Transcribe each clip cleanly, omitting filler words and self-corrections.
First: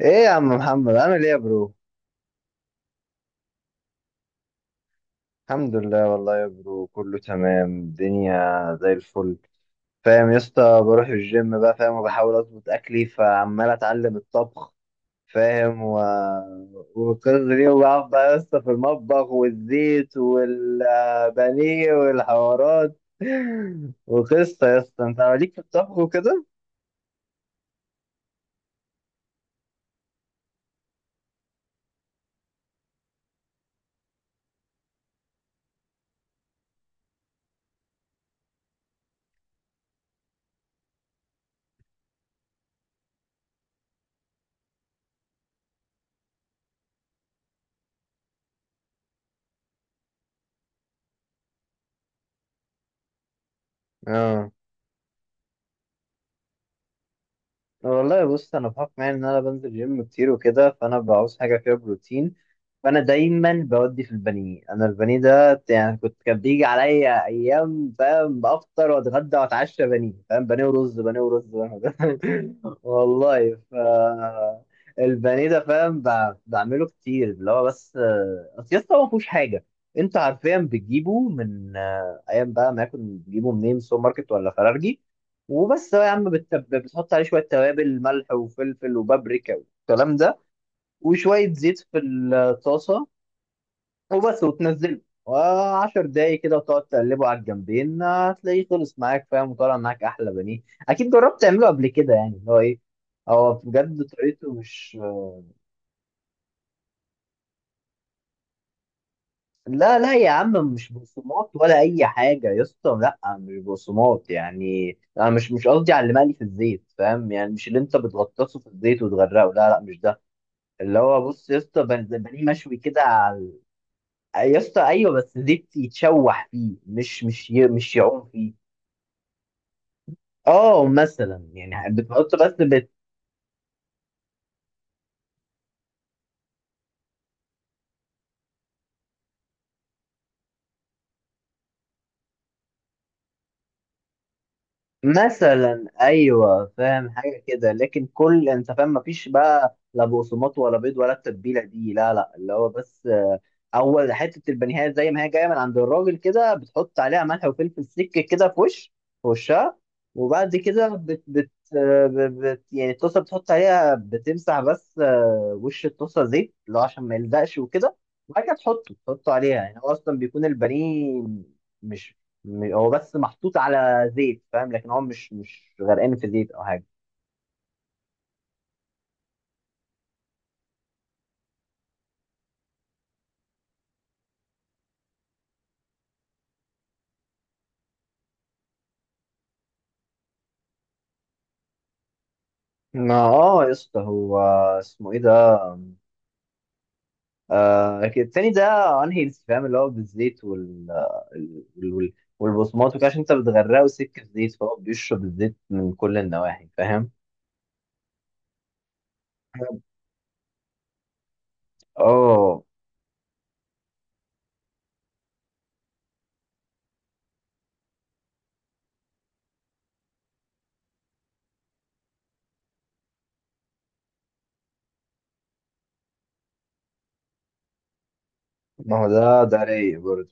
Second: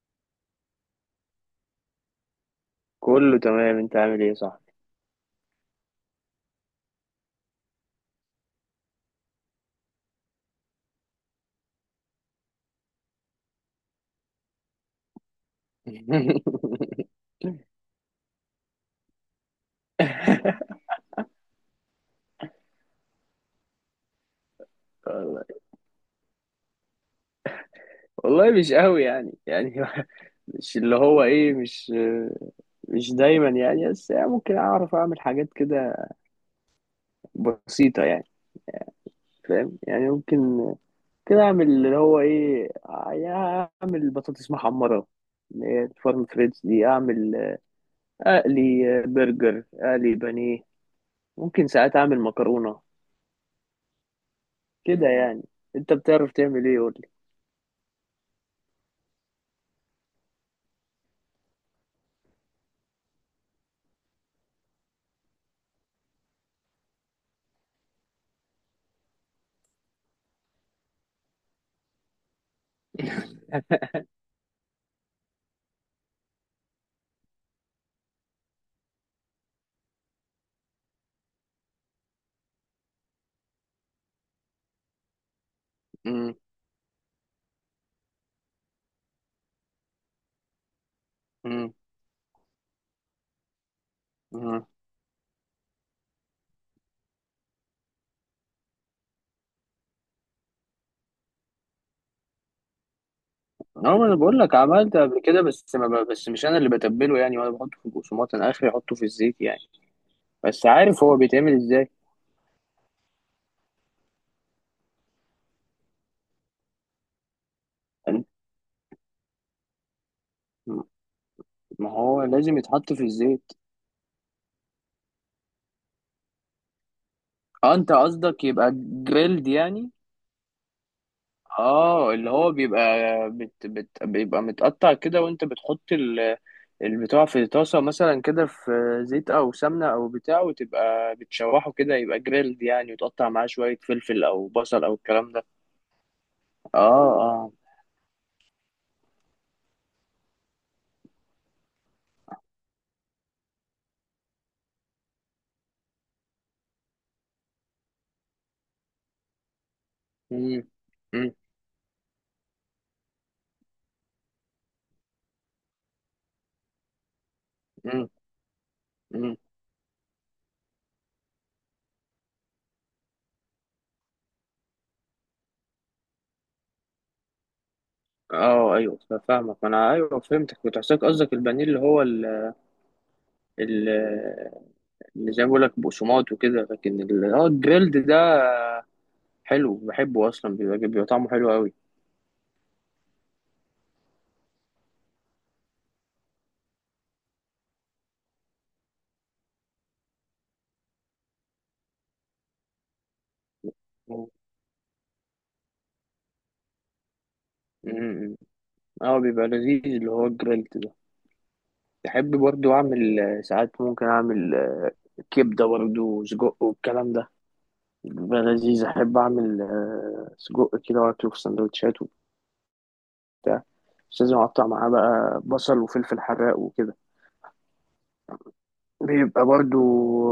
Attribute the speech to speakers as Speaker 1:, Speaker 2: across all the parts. Speaker 1: ايه يا عم محمد، عامل ايه يا برو؟
Speaker 2: كله تمام، انت عامل ايه؟ صح.
Speaker 1: الحمد لله والله يا برو، كله تمام، الدنيا زي الفل. فاهم يا اسطى، بروح الجيم بقى فاهم، وبحاول اظبط اكلي فعمال اتعلم الطبخ. فاهم والقصة دي، وبقعد بقى يا اسطى في المطبخ والزيت والبانيه والحوارات. وقصة يا اسطى، انت
Speaker 2: والله،
Speaker 1: عليك في الطبخ وكده.
Speaker 2: والله مش قوي يعني، مش اللي هو ايه، مش دايما يعني، بس يعني ممكن اعرف اعمل حاجات كده بسيطة يعني. فاهم يعني؟ ممكن كده اعمل اللي هو ايه يعني. اعمل بطاطس محمرة، اللي هي الفارم فريدز دي، اعمل اقلي برجر، اقلي بانيه. ممكن ساعات اعمل مكرونة
Speaker 1: اه
Speaker 2: كده يعني. انت بتعرف تعمل ايه؟ قول لي.
Speaker 1: والله، بص انا بحكم يعني ان انا بنزل جيم كتير وكده، فانا بعوز حاجة فيها بروتين. فانا دايما بودي في البانيه، انا البانيه ده يعني كان بيجي عليا ايام فاهم بافطر واتغدى واتعشى بانيه، فاهم، بانيه ورز، بانيه ورز. والله. البانيه ده فاهم بعمله كتير، اللي هو بس اصل يسطا هو ما فيهوش حاجه. انت حرفيا بتجيبه من ايام بقى، ما يكون بتجيبه منين، سوبر ماركت ولا فرارجي، وبس. هو يا عم
Speaker 2: مم.
Speaker 1: بتحط عليه شويه توابل، ملح وفلفل وبابريكا والكلام ده، وشوية زيت في الطاسة، وبس،
Speaker 2: مم.
Speaker 1: وتنزله، و10 دقايق كده وتقعد تقلبه على الجنبين، هتلاقيه خلص معاك فاهم، وطلع معاك احلى بانيه. اكيد جربت تعمله قبل كده يعني، اللي هو ايه، هو
Speaker 2: اه،
Speaker 1: بجد
Speaker 2: ما انا بقول
Speaker 1: طريقته
Speaker 2: لك
Speaker 1: مش.
Speaker 2: عملت قبل كده، بس ما ب- بس مش انا اللي بتبله يعني، وانا بحطه في البقسماط، انا اخري احطه في الزيت يعني.
Speaker 1: لا لا يا عم،
Speaker 2: بس
Speaker 1: مش
Speaker 2: عارف هو
Speaker 1: بقسماط
Speaker 2: بيتعمل
Speaker 1: ولا
Speaker 2: ازاي.
Speaker 1: اي حاجه يا اسطى، لا مش بقسماط. يعني انا مش قصدي على اللي مقلي في الزيت، فاهم يعني؟ مش اللي انت
Speaker 2: أن-
Speaker 1: بتغطسه في الزيت وتغرقه، لا لا مش ده. اللي هو بص يا اسطى،
Speaker 2: ما
Speaker 1: زي
Speaker 2: هو
Speaker 1: بانيه
Speaker 2: لازم
Speaker 1: مشوي
Speaker 2: يتحط
Speaker 1: كده
Speaker 2: في
Speaker 1: على.
Speaker 2: الزيت.
Speaker 1: يا اسطى ايوه، بس زيت يتشوح فيه، مش مش ي-
Speaker 2: اه انت
Speaker 1: مش يعوم
Speaker 2: قصدك
Speaker 1: فيه.
Speaker 2: يبقى جريلد يعني.
Speaker 1: اه مثلا يعني
Speaker 2: اه، اللي
Speaker 1: بتحط بس
Speaker 2: هو بيبقى، بت بت بيبقى متقطع كده، وانت بتحط البتاع في طاسة مثلا كده، في زيت او سمنة او بتاع، وتبقى بتشوحه كده، يبقى جريلد يعني، وتقطع معاه شوية فلفل او بصل او الكلام ده.
Speaker 1: مثلا ايوه،
Speaker 2: اه.
Speaker 1: فاهم حاجه
Speaker 2: اه.
Speaker 1: كده، لكن كل انت فاهم مفيش بقى لا بقسماط ولا بيض ولا التتبيله دي، لا لا، اللي هو بس اول حته البانيهات زي ما هي جايه من عند الراجل كده، بتحط عليها ملح وفلفل، سكه كده في وش، في وشها. وبعد
Speaker 2: مم.
Speaker 1: كده
Speaker 2: مم.
Speaker 1: آه، ب- بت يعني الطاسه بتحط عليها، بتمسح بس وش الطاسه زيت، اللي هو عشان ما يلزقش وكده.
Speaker 2: مم.
Speaker 1: وبعد كده تحطه
Speaker 2: مم.
Speaker 1: عليها، يعني هو اصلا بيكون البانيه مش، هو بس محطوط على زيت فاهم، لكن هو مش غرقان في زيت او حاجه.
Speaker 2: اه ايوه، فاهمك، ما انا ايوه فهمتك، كنت حاسسك قصدك البانيه اللي هو، ال- اللي زي ما بقول لك بقسماط وكده، لكن اه الجريلد ده حلو، بحبه اصلا، بيبقى طعمه حلو قوي.
Speaker 1: ما اه يا اسطى، هو اسمه ايه ده؟ كده، التاني ده انهيلثي فاهم، اللي هو بالزيت ال- وال- والبصمات وكده، عشان انت بتغرقه سكه
Speaker 2: مم.
Speaker 1: زيت، فهو بيشرب الزيت من كل النواحي فاهم،
Speaker 2: مم. اه بيبقى لذيذ اللي هو الجريلد ده. بحب
Speaker 1: اه.
Speaker 2: برضو اعمل ساعات ممكن اعمل كبده برضو وسجق والكلام ده، بيبقى لذيذ. احب اعمل سجق كده، واكله في سندوتشات وبتاع. بس لازم اقطع معاه بقى بصل وفلفل حراق وكده،
Speaker 1: ما هو ده
Speaker 2: بيبقى برضو
Speaker 1: رايق برضه.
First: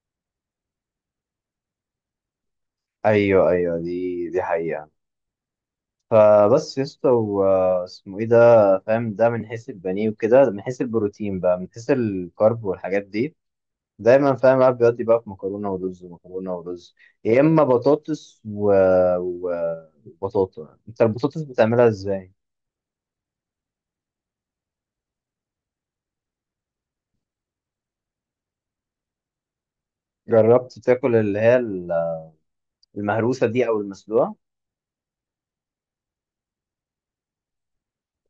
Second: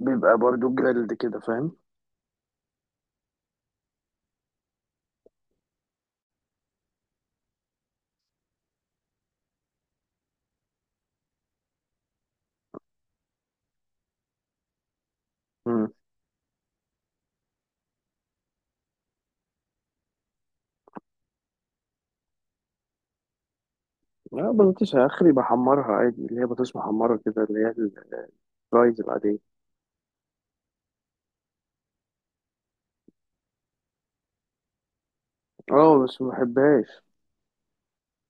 Speaker 2: بيبقى برضو جريلد كده فاهم.
Speaker 1: ايوه ايوه، دي حقيقه. فبس يا اسطى اسمه ايه ده، فاهم ده من حيث البانيه وكده، من حيث البروتين بقى، من حيث الكارب والحاجات دي، دايما فاهم بقى بيودي بقى في مكرونه
Speaker 2: مم.
Speaker 1: ورز، مكرونه ورز، يا اما بطاطس و... وبطاطا انت البطاطس بتعملها ازاي؟
Speaker 2: لا بطاطس اخري بحمرها عادي، اللي هي بطاطس محمرة كده، اللي هي الفرايز العادية.
Speaker 1: جربت تاكل اللي هي المهروسه دي او المسلوقه؟
Speaker 2: اه بس ما بحبهاش.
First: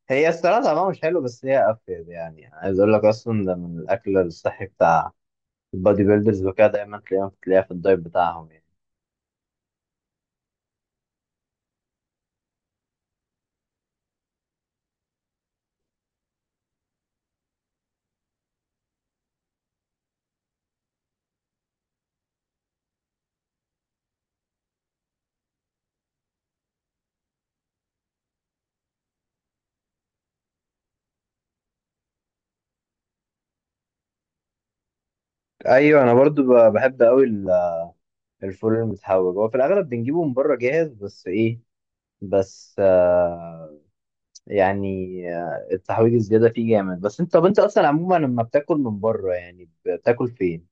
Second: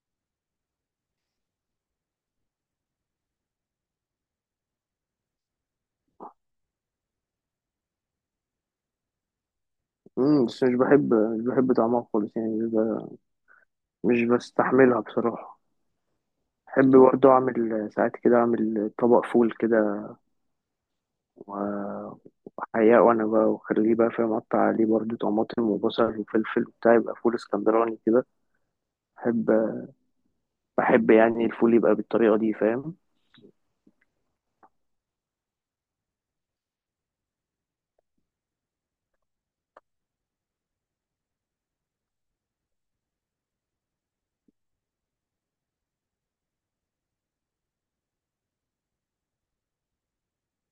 Speaker 1: هي الصراحه طعمها مش حلو، بس هي افيد، يعني عايز اقول لك اصلا ده من الاكل الصحي بتاع البادي بيلدرز وكده، دايما تلاقيها في الدايت بتاعهم يعني.
Speaker 2: مم، بس مش بحب طعمها خالص يعني. مش بستحملها بصراحة. بحب برضو أعمل ساعات كده، أعمل طبق فول كده و- وأحياه، وأنا بقى وأخليه بقى فاهم، أقطع عليه برضو طماطم وبصل وفلفل وبتاع، يبقى فول اسكندراني كده. بحب بحب يعني الفول يبقى بالطريقة دي فاهم.
Speaker 1: ايوه انا برضو بحب قوي. الفول المتحوج هو في الاغلب بنجيبه من بره جاهز، بس ايه، بس يعني التحويج الزيادة فيه جامد. بس انت، طب انت اصلا عموما لما بتاكل من بره يعني بتاكل فين؟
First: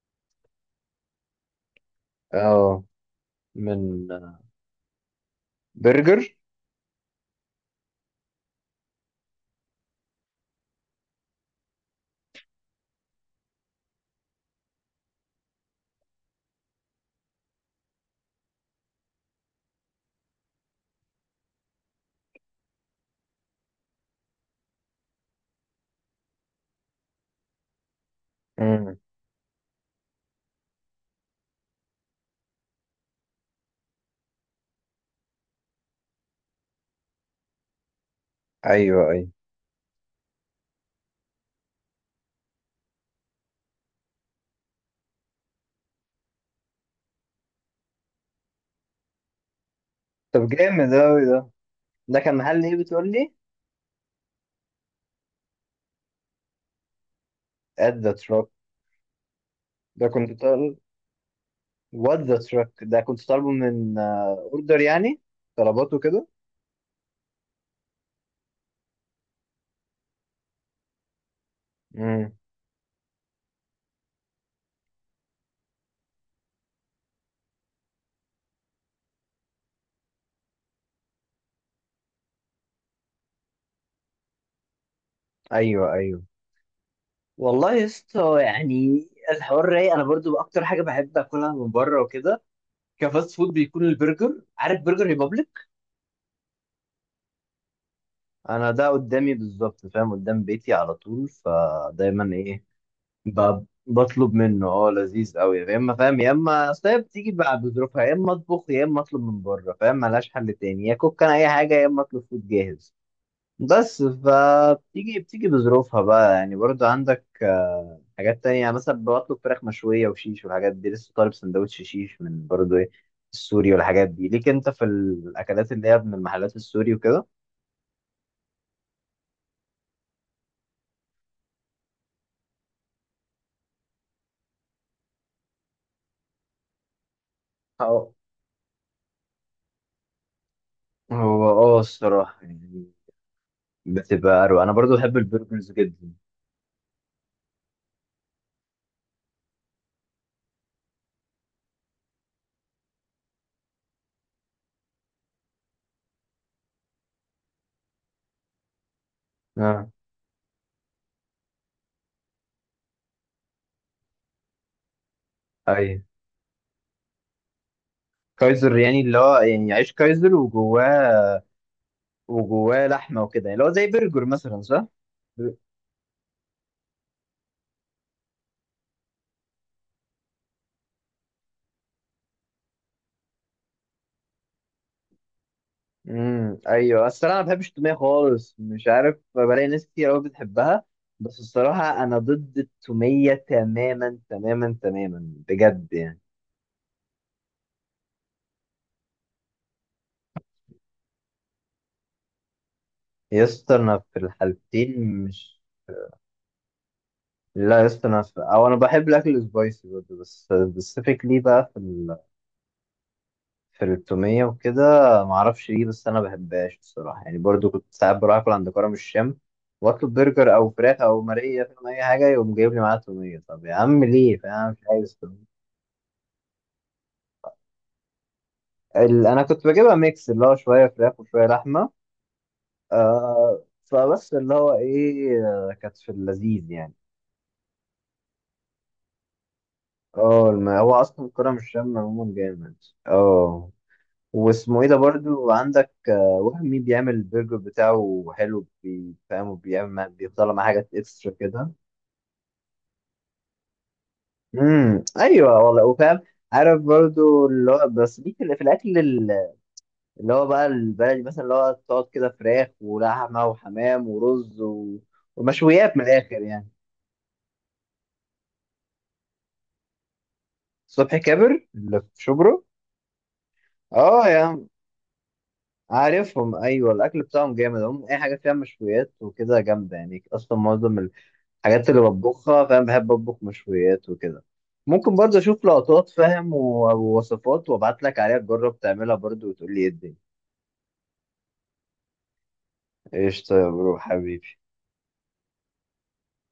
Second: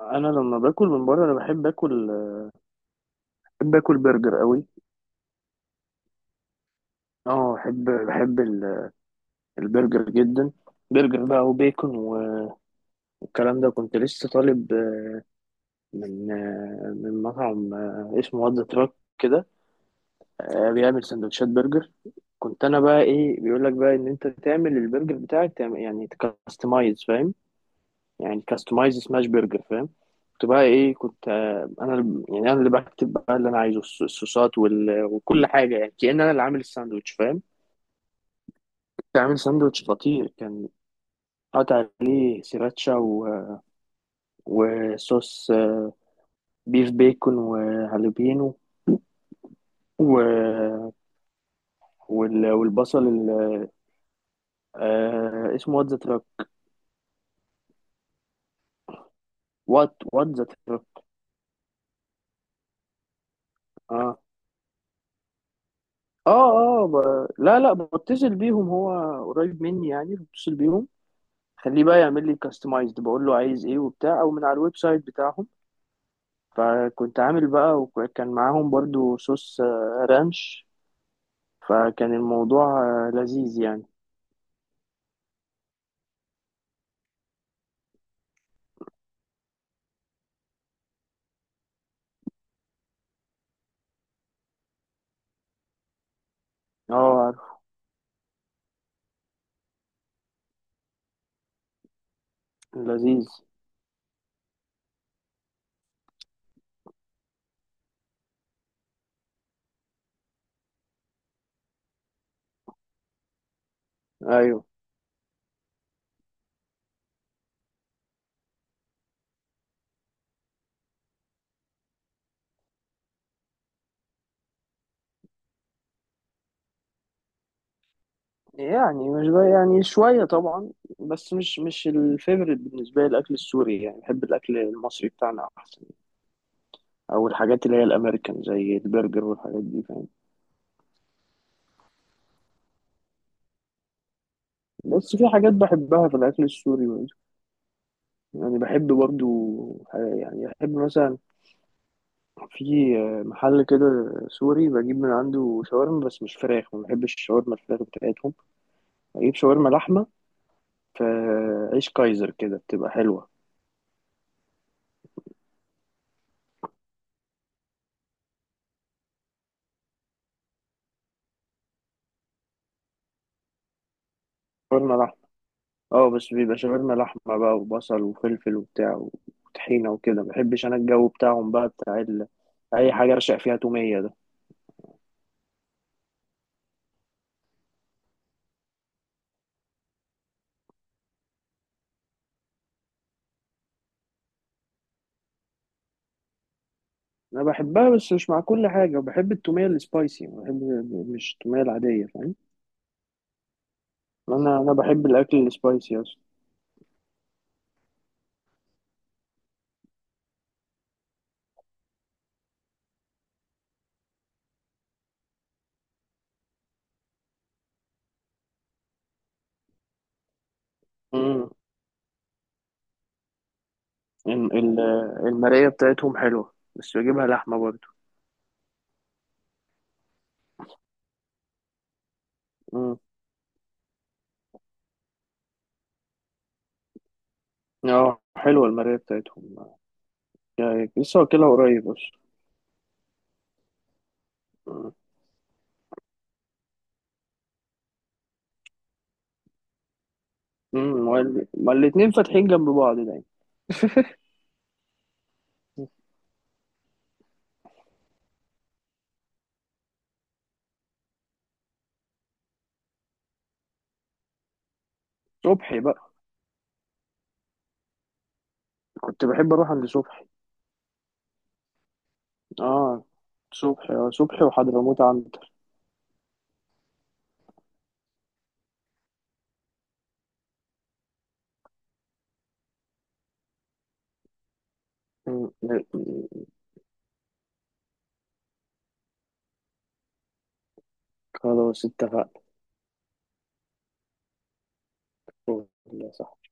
Speaker 2: انا لما باكل من بره، انا
Speaker 1: اه،
Speaker 2: بحب
Speaker 1: من
Speaker 2: اكل برجر قوي.
Speaker 1: برجر.
Speaker 2: اه، بحب البرجر جدا، برجر بقى وبيكون والكلام ده. كنت لسه طالب من مطعم اسمه "وات ذا تراك" كده، بيعمل سندوتشات برجر. كنت انا بقى ايه بيقول لك بقى ان انت تعمل البرجر بتاعك، تعمل يعني تكستمايز فاهم، يعني
Speaker 1: امم
Speaker 2: كاستمايز سماش برجر فاهم. كنت بقى ايه، كنت انا يعني انا اللي بكتب بقى اللي انا عايزه، الصوصات وكل حاجه، يعني كأن انا اللي عامل الساندوتش فاهم.
Speaker 1: ايوه
Speaker 2: كنت
Speaker 1: ايوه.
Speaker 2: عامل ساندوتش خطير، كان قطع عليه سراتشا وصوص بيف بيكون وهالوبينو و...
Speaker 1: طب جامد اوي ده، ده كان محل ايه
Speaker 2: والبصل
Speaker 1: بتقول لي؟
Speaker 2: اسمه "وات ذا تراك".
Speaker 1: At the truck، ده
Speaker 2: وات
Speaker 1: كنت
Speaker 2: ذا
Speaker 1: طالب.
Speaker 2: تراك.
Speaker 1: What the truck ده كنت طالبه من
Speaker 2: اه.
Speaker 1: اوردر يعني؟ طلباته كده.
Speaker 2: اه. اه لا، لا، بتصل بيهم، هو قريب مني يعني، بتصل بيهم. خليه بقى يعمل
Speaker 1: امم
Speaker 2: لي كاستمايزد، بقول له عايز ايه وبتاع، او من على الويب سايت بتاعهم. فكنت عامل بقى، وكان معاهم برضو صوص رانش، فكان الموضوع لذيذ يعني.
Speaker 1: ايوه ايوه. والله يا اسطى يعني الحوار رايق، انا برضو اكتر حاجه بحب اكلها من بره وكده كفاست فود بيكون البرجر. عارف برجر ريبابليك؟
Speaker 2: اه عارف.
Speaker 1: انا ده قدامي بالظبط، فاهم قدام بيتي على طول، فدايما ايه
Speaker 2: لذيذ.
Speaker 1: بطلب منه. اه لذيذ قوي يا اما، فاهم يا اما، اصل هي بتيجي بقى بظروفها، يا اما اطبخ، يا اما اطلب من بره، فاهم ملهاش حل تاني يا كوك، انا اي حاجه يا اما اطلب فود جاهز. بس
Speaker 2: ايوه،
Speaker 1: فبتيجي بظروفها بقى يعني. برضو عندك حاجات تانية؟ يعني مثلا بطلب فراخ مشوية وشيش والحاجات دي، لسه طالب سندوتش شيش من برضو ايه، السوري والحاجات دي. ليك انت في الأكلات اللي هي من المحلات السوري وكده؟
Speaker 2: يعني مش بقى يعني شوية طبعا، بس مش الفيفوريت بالنسبة لي الأكل السوري يعني. بحب الأكل المصري بتاعنا أحسن، أو الحاجات اللي هي الأمريكان زي البرجر والحاجات دي فاهم.
Speaker 1: هو اه الصراحة يعني بتبقى أروع، أنا برضو بحب
Speaker 2: بس في حاجات
Speaker 1: البرجرز
Speaker 2: بحبها
Speaker 1: جدا.
Speaker 2: في الأكل السوري برضه. يعني بحب برضو، يعني بحب مثلا في محل كده سوري، بجيب من عنده شاورما، بس مش فراخ، ما بحبش الشاورما الفراخ بتاعتهم. بجيب شاورما
Speaker 1: اه
Speaker 2: لحمة في عيش كايزر كده، بتبقى حلوة.
Speaker 1: أيوة. كايزر يعني اللي هو يعني عيش كايزر وجواه لحمة وكده يعني اللي هو زي برجر مثلا، صح؟
Speaker 2: شاورما لحمة. اه، بس بيبقى شاورما لحمة بقى، وبصل وفلفل وبتاع وطحينة وكده. مبحبش أنا الجو بتاعهم بقى بتاع أي حاجة أرشق فيها تومية ده.
Speaker 1: ايوه. الصراحه انا ما بحبش التوميه خالص، مش عارف، بلاقي ناس كتير قوي بتحبها، بس الصراحه انا ضد التوميه تماما تماما تماما بجد يعني.
Speaker 2: أنا بحبها بس مش مع كل حاجة، وبحب التومية السبايسي، بحب مش التومية العادية فاهم.
Speaker 1: يا اسطى انا في
Speaker 2: أنا
Speaker 1: الحالتين
Speaker 2: بحب الأكل
Speaker 1: مش.
Speaker 2: السبايسي أصلا.
Speaker 1: لا يا اسطى انا او انا بحب الاكل السبايسي برضه، بس سبيسيفيكلي بقى في التومية وكده، معرفش ليه بس أنا بحبهاش بصراحة يعني. برضو كنت ساعات بروح أكل عند كرم الشام، وأطلب برجر أو فراخ أو
Speaker 2: مم.
Speaker 1: ماريا فاهم، أي حاجة يقوم جايب لي معاها تومية، طب يا عم ليه
Speaker 2: ال-
Speaker 1: فاهم،
Speaker 2: ال-
Speaker 1: مش عايز تومية.
Speaker 2: المراية بتاعتهم حلوة، بس بجيبها لحمة برضو.
Speaker 1: أنا كنت بجيبها ميكس، اللي هو شوية فراخ وشوية لحمة.
Speaker 2: مم.
Speaker 1: فبس اللي هو إيه، كانت في اللذيذ يعني.
Speaker 2: اه، حلوة المراية بتاعتهم،
Speaker 1: اه
Speaker 2: يعني
Speaker 1: هو
Speaker 2: لسه
Speaker 1: أصلا
Speaker 2: واكلها
Speaker 1: كرم
Speaker 2: قريب
Speaker 1: الشام
Speaker 2: أصلا.
Speaker 1: عموما جامد. اه، واسمه ايه
Speaker 2: مم.
Speaker 1: ده، برضو عندك وهمي، بيعمل البرجر بتاعه حلو فاهم، وبيعمل بيطلع معاه حاجات
Speaker 2: مم.
Speaker 1: اكسترا كده.
Speaker 2: ما الاتنين فاتحين جنب بعض دايما.
Speaker 1: ايوه والله، وفاهم، عارف برضو اللي هو بس، ليك في الاكل اللي هو بقى البلدي مثلا، اللي هو تقعد كده فراخ ولحمه وحمام ورز
Speaker 2: صبحي
Speaker 1: ومشويات من
Speaker 2: بقى،
Speaker 1: الاخر يعني.
Speaker 2: كنت بحب اروح عند صبحي.
Speaker 1: صبحي كابر اللي في شبرا؟
Speaker 2: اه صبحي. اه
Speaker 1: اه يا
Speaker 2: صبحي
Speaker 1: عم
Speaker 2: وحضرموت عنتر.
Speaker 1: عارفهم، ايوه الاكل بتاعهم جامد، هم اي حاجه فيها مشويات وكده جامده يعني. اصلا معظم الحاجات اللي بطبخها، فاهم بحب اطبخ مشويات وكده. ممكن برضه
Speaker 2: م-
Speaker 1: اشوف لقطات
Speaker 2: م-
Speaker 1: فاهم ووصفات، وابعت لك عليها تجرب تعملها برضه وتقول لي ايه الدنيا.
Speaker 2: خلاص اتفقنا.
Speaker 1: قشطه يا برو حبيبي.
Speaker 2: صح.